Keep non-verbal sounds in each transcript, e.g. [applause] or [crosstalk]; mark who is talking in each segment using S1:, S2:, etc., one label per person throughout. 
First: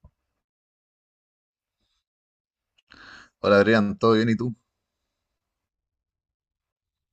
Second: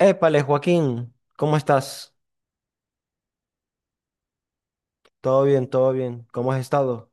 S1: Épale, Joaquín, ¿cómo estás?
S2: Hola Adrián, ¿todo bien y tú?
S1: Todo bien, todo bien. ¿Cómo has estado?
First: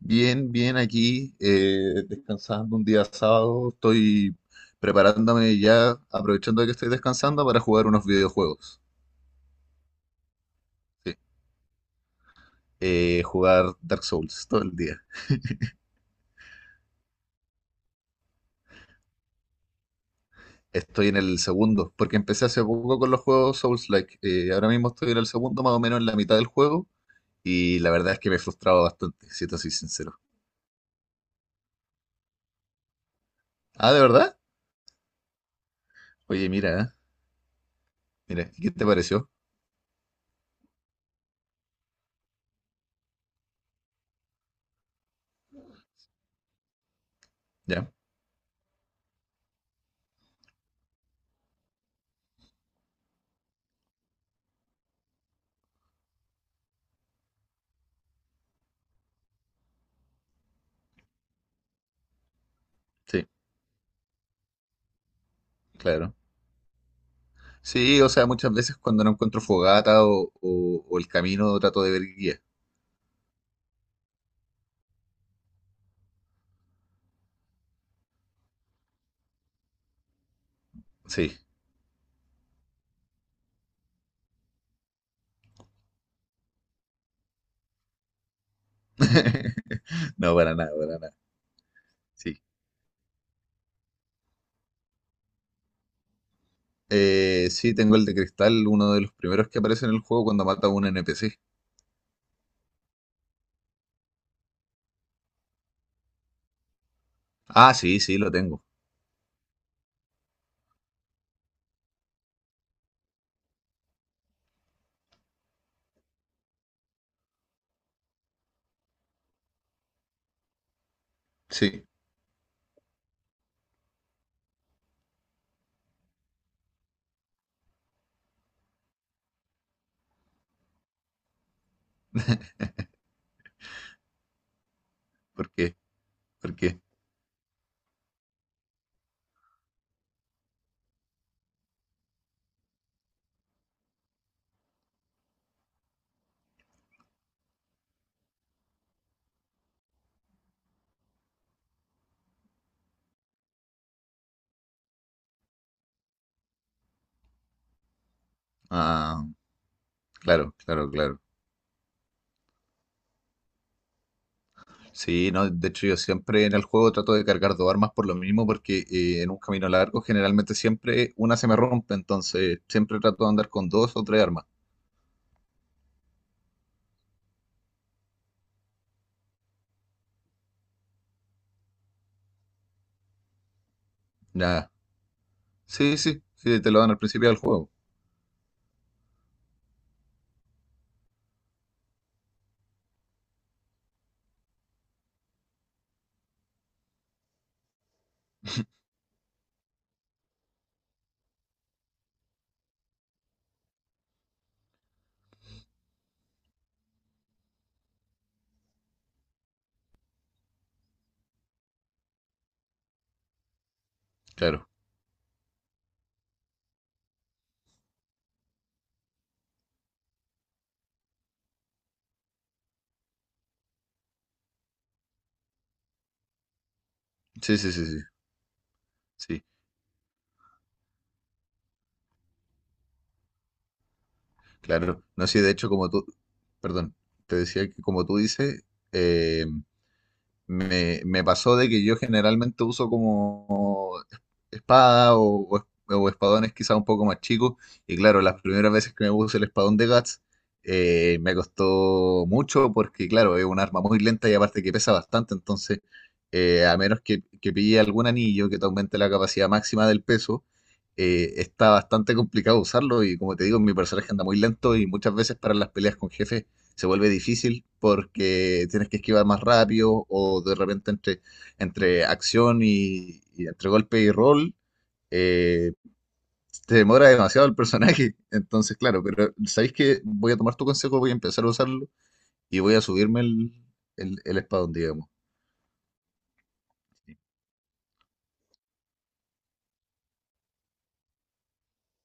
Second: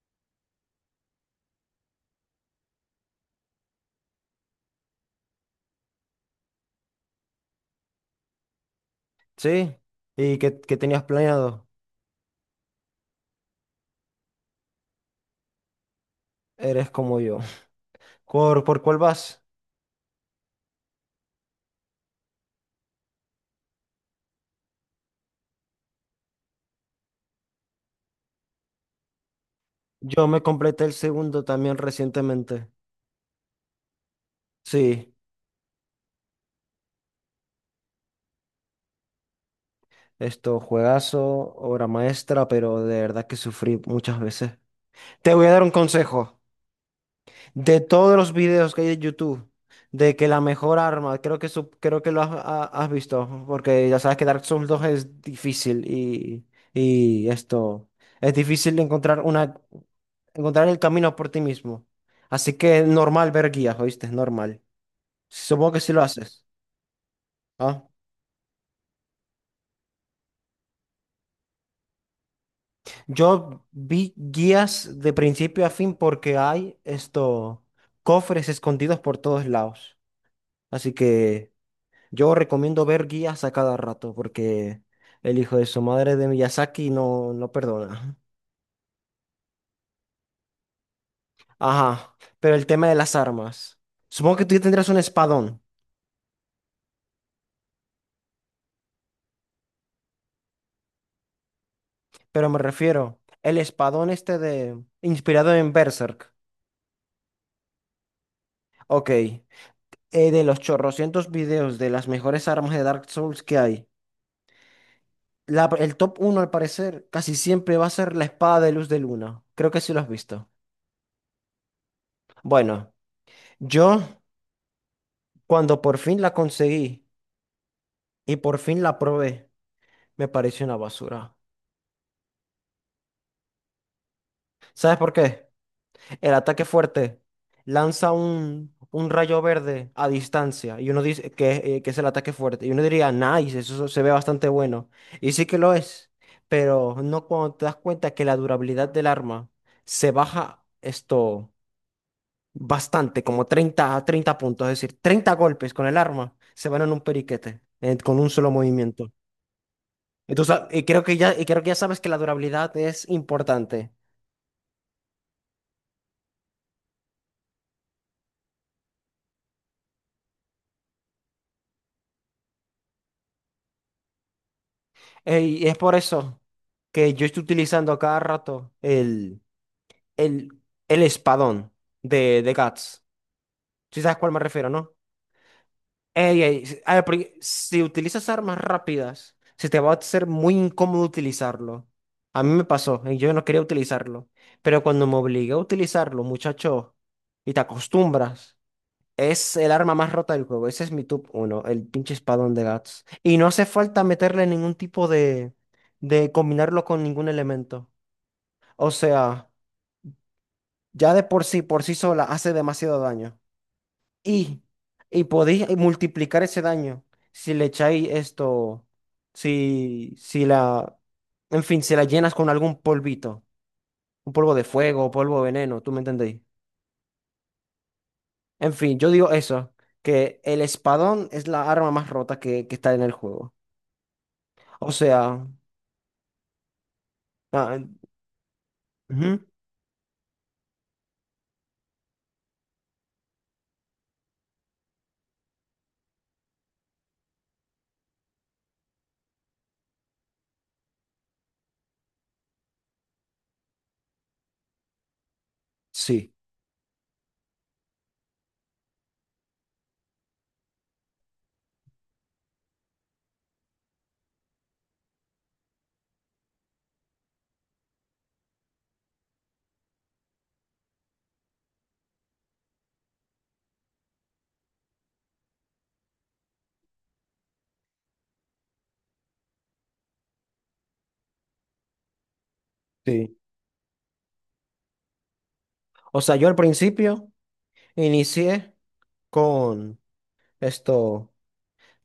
S2: Bien, bien aquí, descansando un día sábado, estoy preparándome ya, aprovechando que estoy descansando para jugar unos videojuegos.
S1: ¿Sí? ¿Y qué tenías
S2: Sí.
S1: planeado?
S2: Jugar Dark Souls todo el día.
S1: Eres como yo. [laughs] ¿Por cuál vas?
S2: Estoy en el segundo, porque empecé hace poco con los juegos Souls-like. Ahora mismo estoy en el segundo, más o menos en la mitad del juego, y la verdad es que me he frustrado bastante, si te soy sincero.
S1: Yo me completé el segundo también recientemente.
S2: Ah, ¿de verdad?
S1: Sí,
S2: Oye, mira, ¿eh? Mira, ¿qué te pareció?
S1: esto, juegazo, obra maestra, pero de verdad que sufrí muchas veces. Te voy a dar un consejo. De
S2: Ya,
S1: todos los videos que hay en YouTube, de que la mejor arma, creo que lo has visto, porque ya sabes que Dark Souls dos es difícil y esto, es difícil encontrar una, encontrar el camino por ti mismo. Así que es
S2: sí,
S1: normal ver guías, ¿oíste? Es normal. Supongo que sí lo
S2: claro.
S1: haces. ¿Ah?
S2: Sí, o sea, muchas veces cuando no encuentro fogata o el camino trato de ver guía.
S1: Yo vi guías de principio a fin porque hay esto, cofres escondidos por todos lados. Así
S2: Sí.
S1: que. Yo recomiendo ver guías a cada rato porque el hijo de su madre de Miyazaki no, no perdona.
S2: [laughs] No, para nada, para nada.
S1: Ajá,
S2: Sí.
S1: pero el tema de las armas. Supongo que tú ya tendrás un espadón,
S2: Sí, tengo el de cristal, uno de los primeros que aparece en el juego cuando mata a un NPC.
S1: pero me refiero, el espadón este inspirado en Berserk.
S2: Ah, sí, sí, lo tengo.
S1: Ok, de los chorrocientos videos de las mejores armas de Dark Souls que hay, el top uno al parecer casi siempre va a ser la espada de luz de luna. Creo que sí lo has visto.
S2: Sí.
S1: Bueno, yo cuando por fin la conseguí y por fin la probé. Me parece una basura. ¿Sabes por qué?
S2: ¿Por qué?
S1: El
S2: ¿Por
S1: ataque
S2: qué?
S1: fuerte lanza un rayo verde a distancia y uno dice que es el ataque fuerte. Y uno diría, nice, eso se ve bastante bueno. Y sí que lo es, pero no cuando te das cuenta que la durabilidad del arma se baja esto bastante, como 30, 30 puntos. Es decir, 30 golpes con el arma se van en un periquete, con un solo movimiento.
S2: Ah, claro,
S1: Entonces, y
S2: claro,
S1: creo que
S2: claro.
S1: ya, y creo que ya sabes que la durabilidad es importante.
S2: Sí, no, de hecho yo siempre en el juego trato de cargar dos armas por lo mismo porque en un camino largo generalmente siempre una se me rompe, entonces siempre trato de andar con dos o tres armas.
S1: Ey, y es por eso que yo estoy utilizando a cada rato el, el espadón de Guts. ¿Sí sabes a cuál me refiero,
S2: Ya,
S1: no?
S2: sí, sí,
S1: Ey,
S2: sí,
S1: ey,
S2: te
S1: si
S2: lo dan al
S1: ah,
S2: principio
S1: porque
S2: del juego.
S1: si utilizas armas rápidas, se te va a hacer muy incómodo utilizarlo. A mí me pasó, y yo no quería utilizarlo. Pero cuando me obligué a utilizarlo, muchacho, y te acostumbras. Es el arma más rota del juego. Ese es mi top uno, el pinche espadón de Guts. Y no hace falta meterle ningún tipo de combinarlo con ningún elemento. O sea, ya de por sí sola, hace demasiado daño. Y,
S2: Claro.
S1: y podéis multiplicar ese daño si le echáis esto, si la, en fin, si la llenas con algún polvito, un polvo de fuego, polvo de veneno, ¿tú me entendéis?
S2: Sí, sí, sí, sí,
S1: En fin, yo digo
S2: sí,
S1: eso, que el espadón es la arma más rota que está en el juego. O
S2: claro. No, sí,
S1: sea,
S2: de hecho, como tú, perdón, te decía
S1: ah,
S2: que como tú dices,
S1: ujú,
S2: eh, me pasó de que yo generalmente uso como espada o espadones quizá un poco más chicos. Y claro, las primeras veces que me puse el espadón de Guts me costó mucho porque claro, es un arma muy lenta y aparte que pesa bastante. Entonces,
S1: sí,
S2: a menos que, pille algún anillo que te aumente la capacidad máxima del peso, está bastante complicado usarlo. Y como te digo, mi personaje anda muy lento y muchas veces para las peleas con jefes se vuelve difícil porque tienes que esquivar más rápido o de repente entre, acción y entre golpe y rol eh, te demora demasiado el personaje. [laughs] Entonces, claro, pero sabéis que voy a tomar tu consejo, voy a empezar a usarlo y voy a subirme
S1: sí.
S2: el, espadón, digamos.
S1: O sea, yo al principio inicié con esto,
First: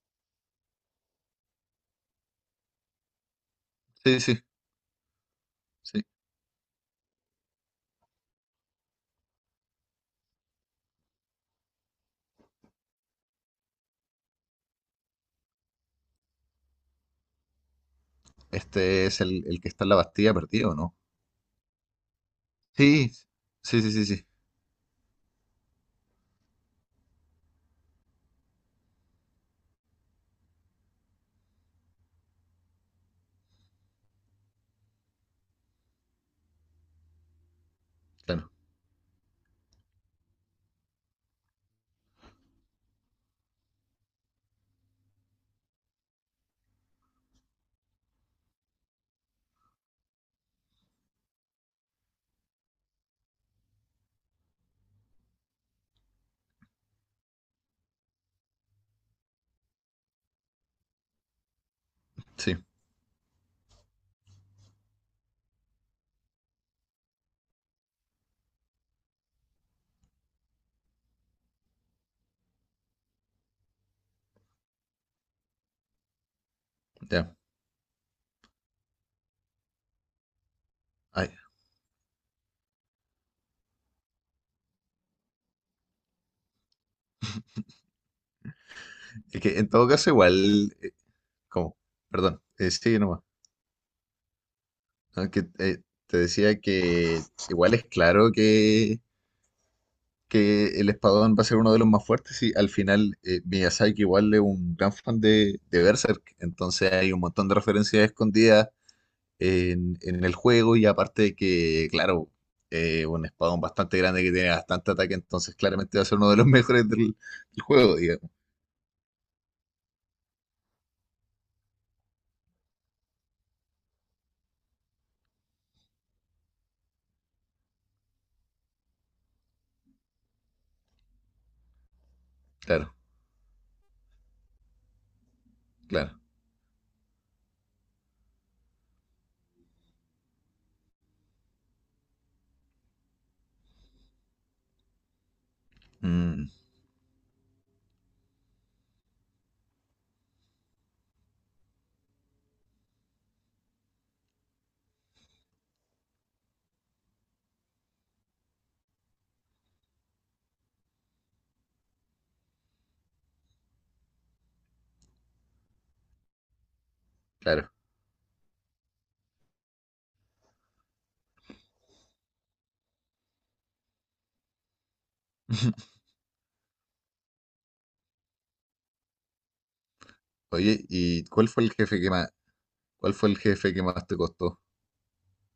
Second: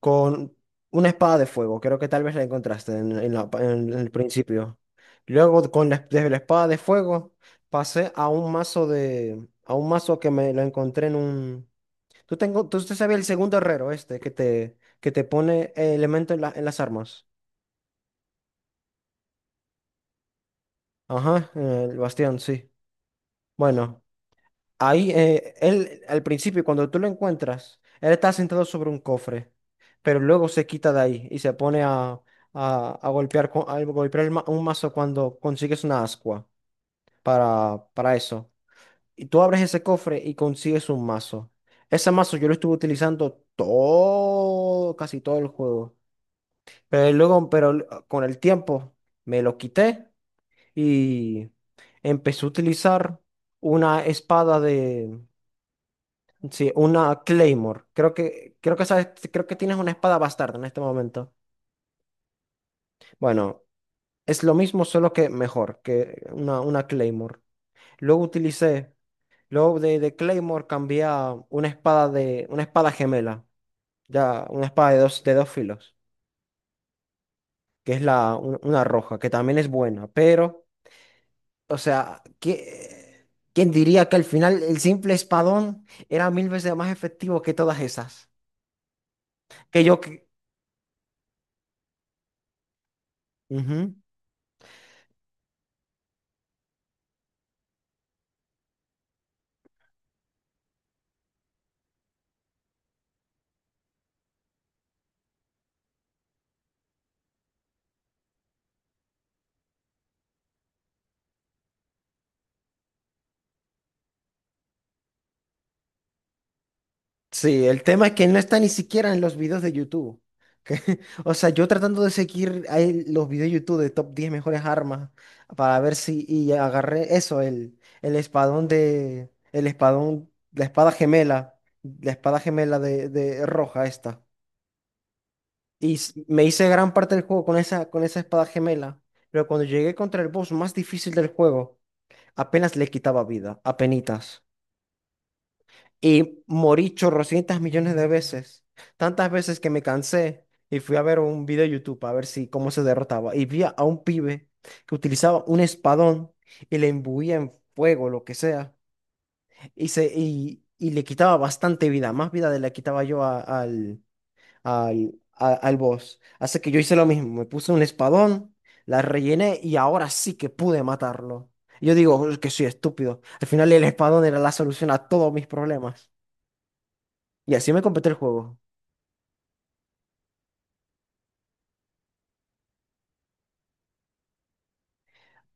S1: con una espada de fuego. Creo que tal vez la encontraste en el
S2: Sí, sí,
S1: principio. Luego,
S2: sí.
S1: desde la espada de fuego, pasé a un mazo que me lo encontré en un. Tú tengo, tú usted sabes el segundo herrero este que te pone elemento en en las armas.
S2: Este es el que está en la Bastilla perdido, ¿o no?
S1: Ajá, en el bastión, sí.
S2: Sí, sí, sí,
S1: Bueno.
S2: sí, sí.
S1: Ahí, él, al principio, cuando tú lo encuentras, él está sentado sobre un cofre, pero luego se quita de ahí y se pone a golpear, a golpear un mazo cuando consigues una ascua para
S2: Claro,
S1: eso. Y tú abres ese cofre y consigues un mazo. Ese mazo yo lo estuve utilizando todo, casi todo el juego. Pero luego, con el tiempo me lo quité y empecé a utilizar una espada. Sí, una Claymore. Creo que sabes, creo que tienes una espada bastarda en este momento.
S2: sí,
S1: Bueno, es lo mismo, solo que mejor que una Claymore. Luego utilicé, luego de Claymore cambié a una espada gemela. Ya, una espada de dos filos,
S2: ya.
S1: que es una roja, que también es buena. Pero,
S2: Ay,
S1: o sea, ¿quién diría que al final el simple espadón era mil veces más efectivo que todas esas?
S2: es que en
S1: Que
S2: todo
S1: yo
S2: caso, igual, como, perdón, sí, nomás.
S1: que.
S2: Aunque te decía que igual es claro que, el espadón va a ser uno de los más fuertes y al final Miyazaki igual es un gran fan de Berserk, entonces hay un montón de referencias escondidas en, el juego y aparte de que, claro, un espadón bastante grande que tiene bastante ataque, entonces claramente va a ser uno de los [laughs] mejores del
S1: Sí, el
S2: juego,
S1: tema es que
S2: digamos.
S1: no está ni siquiera en los videos de YouTube. que- [laughs] o sea, yo tratando de seguir ahí los videos de YouTube de top 10 mejores armas para ver si y agarré eso, el espadón de el espadón, la espada gemela
S2: Claro,
S1: de roja esta. Y
S2: claro.
S1: me hice gran parte del juego con esa espada gemela, pero cuando llegué contra el boss más difícil del juego, apenas le quitaba vida, apenitas. Y
S2: Mm,
S1: morí chorrocientas millones de veces. Tantas veces que me cansé y fui a ver un video de YouTube a ver si cómo se derrotaba. Y vi a un pibe que utilizaba un espadón y le imbuía en fuego, lo que sea. Y le quitaba bastante vida, más vida de la que quitaba yo al boss. Así que yo hice lo mismo, me
S2: claro.
S1: puse un espadón, la rellené y ahora sí que pude matarlo. Yo digo: "Es que soy estúpido. Al final el espadón era la solución a todos mis
S2: [laughs]
S1: problemas". Y así me completé el juego.
S2: Oye, ¿ cuál fue el jefe que más te costó?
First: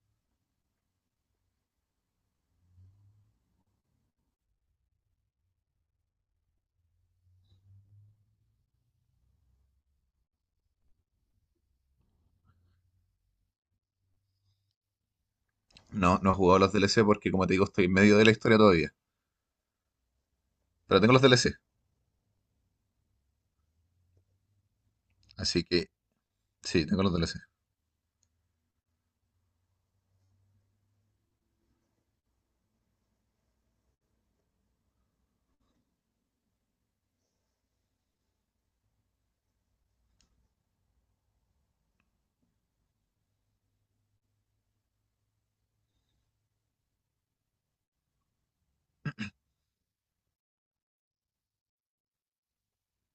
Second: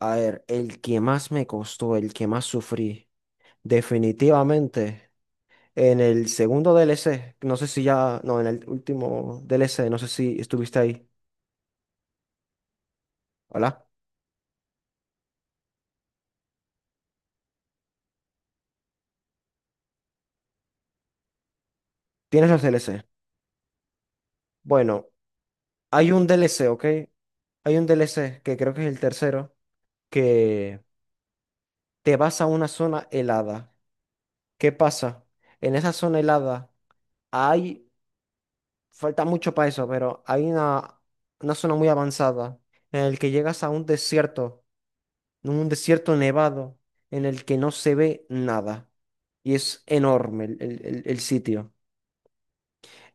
S1: A ver, el que más me costó, el que más sufrí, definitivamente, en el segundo DLC, no sé si ya, no, en el último DLC, no sé si estuviste ahí. Hola,
S2: No, no he jugado los DLC porque, como te digo, estoy en medio de la historia todavía. Pero tengo los DLC,
S1: ¿tienes los DLC? Bueno,
S2: así que
S1: hay un DLC,
S2: sí,
S1: ¿ok?
S2: tengo los DLC.
S1: Hay un DLC que creo que es el tercero, que te vas a una zona helada. ¿Qué pasa? En esa zona helada hay falta mucho para eso, pero hay una zona muy avanzada en el que llegas a un desierto nevado, en el que no se ve nada. Y es enorme el sitio.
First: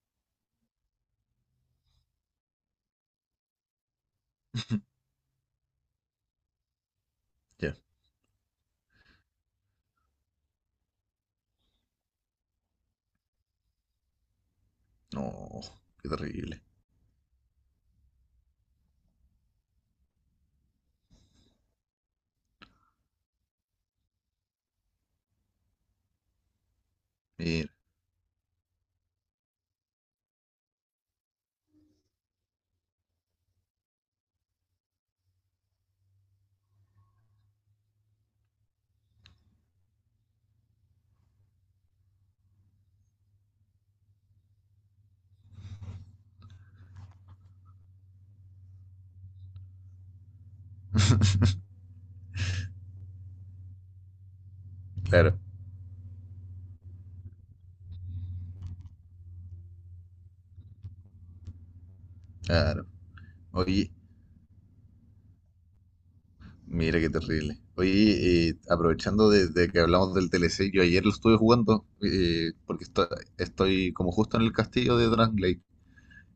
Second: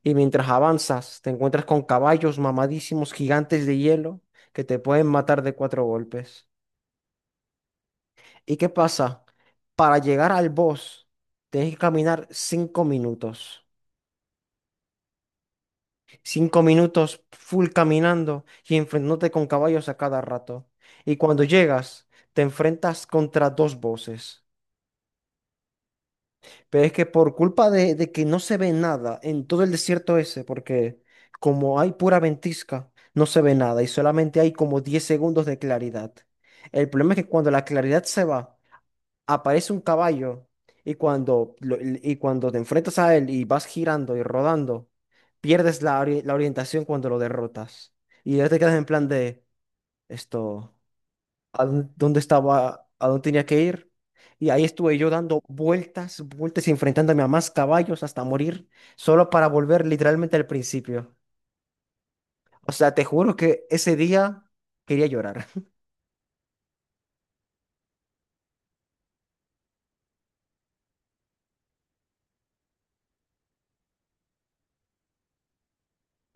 S1: Y mientras avanzas, te encuentras con caballos mamadísimos gigantes de hielo que te pueden matar de cuatro golpes.
S2: Ya.
S1: ¿Y qué pasa? Para llegar al boss, tienes que caminar 5 minutos.
S2: No, qué
S1: Cinco
S2: terrible.
S1: minutos full caminando y enfrentándote con caballos a cada rato. Y cuando llegas, te enfrentas contra dos voces. Pero es que por culpa
S2: Mira,
S1: de que no se ve nada en todo el desierto ese, porque como hay pura ventisca, no se ve nada y solamente hay como 10 segundos de claridad. El problema es que cuando la claridad se va, aparece un caballo y cuando, y cuando te enfrentas a él y vas girando y rodando, pierdes la orientación cuando lo derrotas. Y ya te quedas en plan de esto, ¿A dónde estaba? ¿A dónde tenía que ir? Y ahí estuve yo
S2: claro,
S1: dando vueltas, vueltas y enfrentándome a más caballos hasta morir, solo para volver literalmente al principio. O
S2: claro.
S1: sea, te juro que
S2: Oye,
S1: ese día quería llorar,
S2: mira qué terrible. Oye, aprovechando de que hablamos del DLC, yo ayer lo estuve jugando porque estoy como justo en el castillo de Dragon.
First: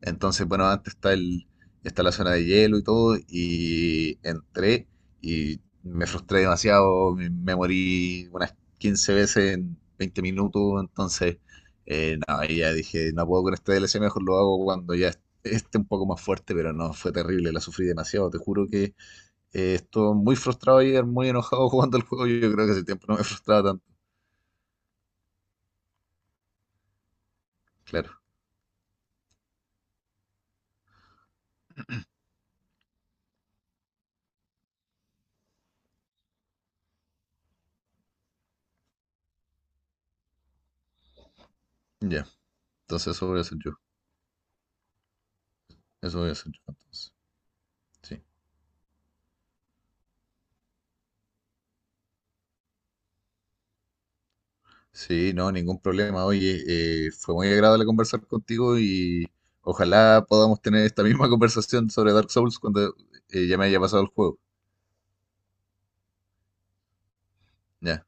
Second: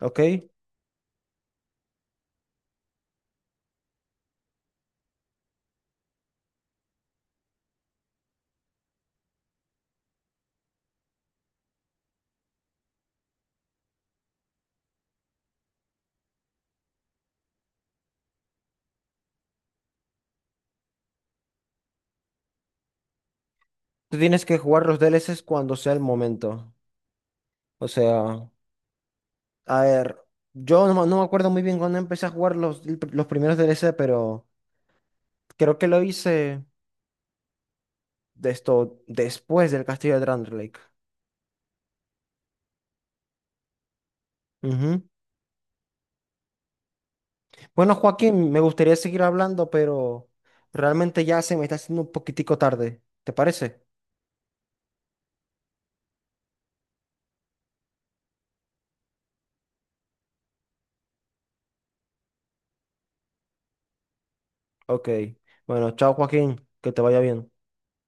S1: [laughs] ¿ok?
S2: Entonces, bueno, antes está la zona de hielo y todo, y entré y me frustré demasiado, me morí unas 15 veces en 20 minutos, entonces, no, ahí ya dije, no puedo con este DLC, mejor lo hago cuando ya esté un poco más fuerte, pero no, fue terrible, la sufrí demasiado, te juro que estuve muy frustrado ayer, muy enojado [laughs] jugando el juego, yo creo que hace tiempo no me frustraba tanto,
S1: Tú tienes que jugar los DLCs cuando sea el momento. O
S2: claro,
S1: sea. A ver, yo no, me no me acuerdo muy bien cuándo empecé a jugar los primeros DLC, pero creo que lo hice de esto después del Castillo de Drandelike.
S2: ya, entonces eso voy a hacer yo,
S1: Ujú.
S2: eso voy a hacer yo, entonces,
S1: Bueno,
S2: sí.
S1: Joaquín, me gustaría seguir hablando, pero realmente ya se me está haciendo un poquitico tarde. ¿Te parece?
S2: Sí, no, ningún problema. Oye, fue muy agradable conversar contigo y ojalá podamos tener esta misma [laughs] conversación sobre Dark Souls cuando ya me haya pasado el juego.
S1: Ok. Bueno, chao, Joaquín, que te vaya bien.
S2: Ya.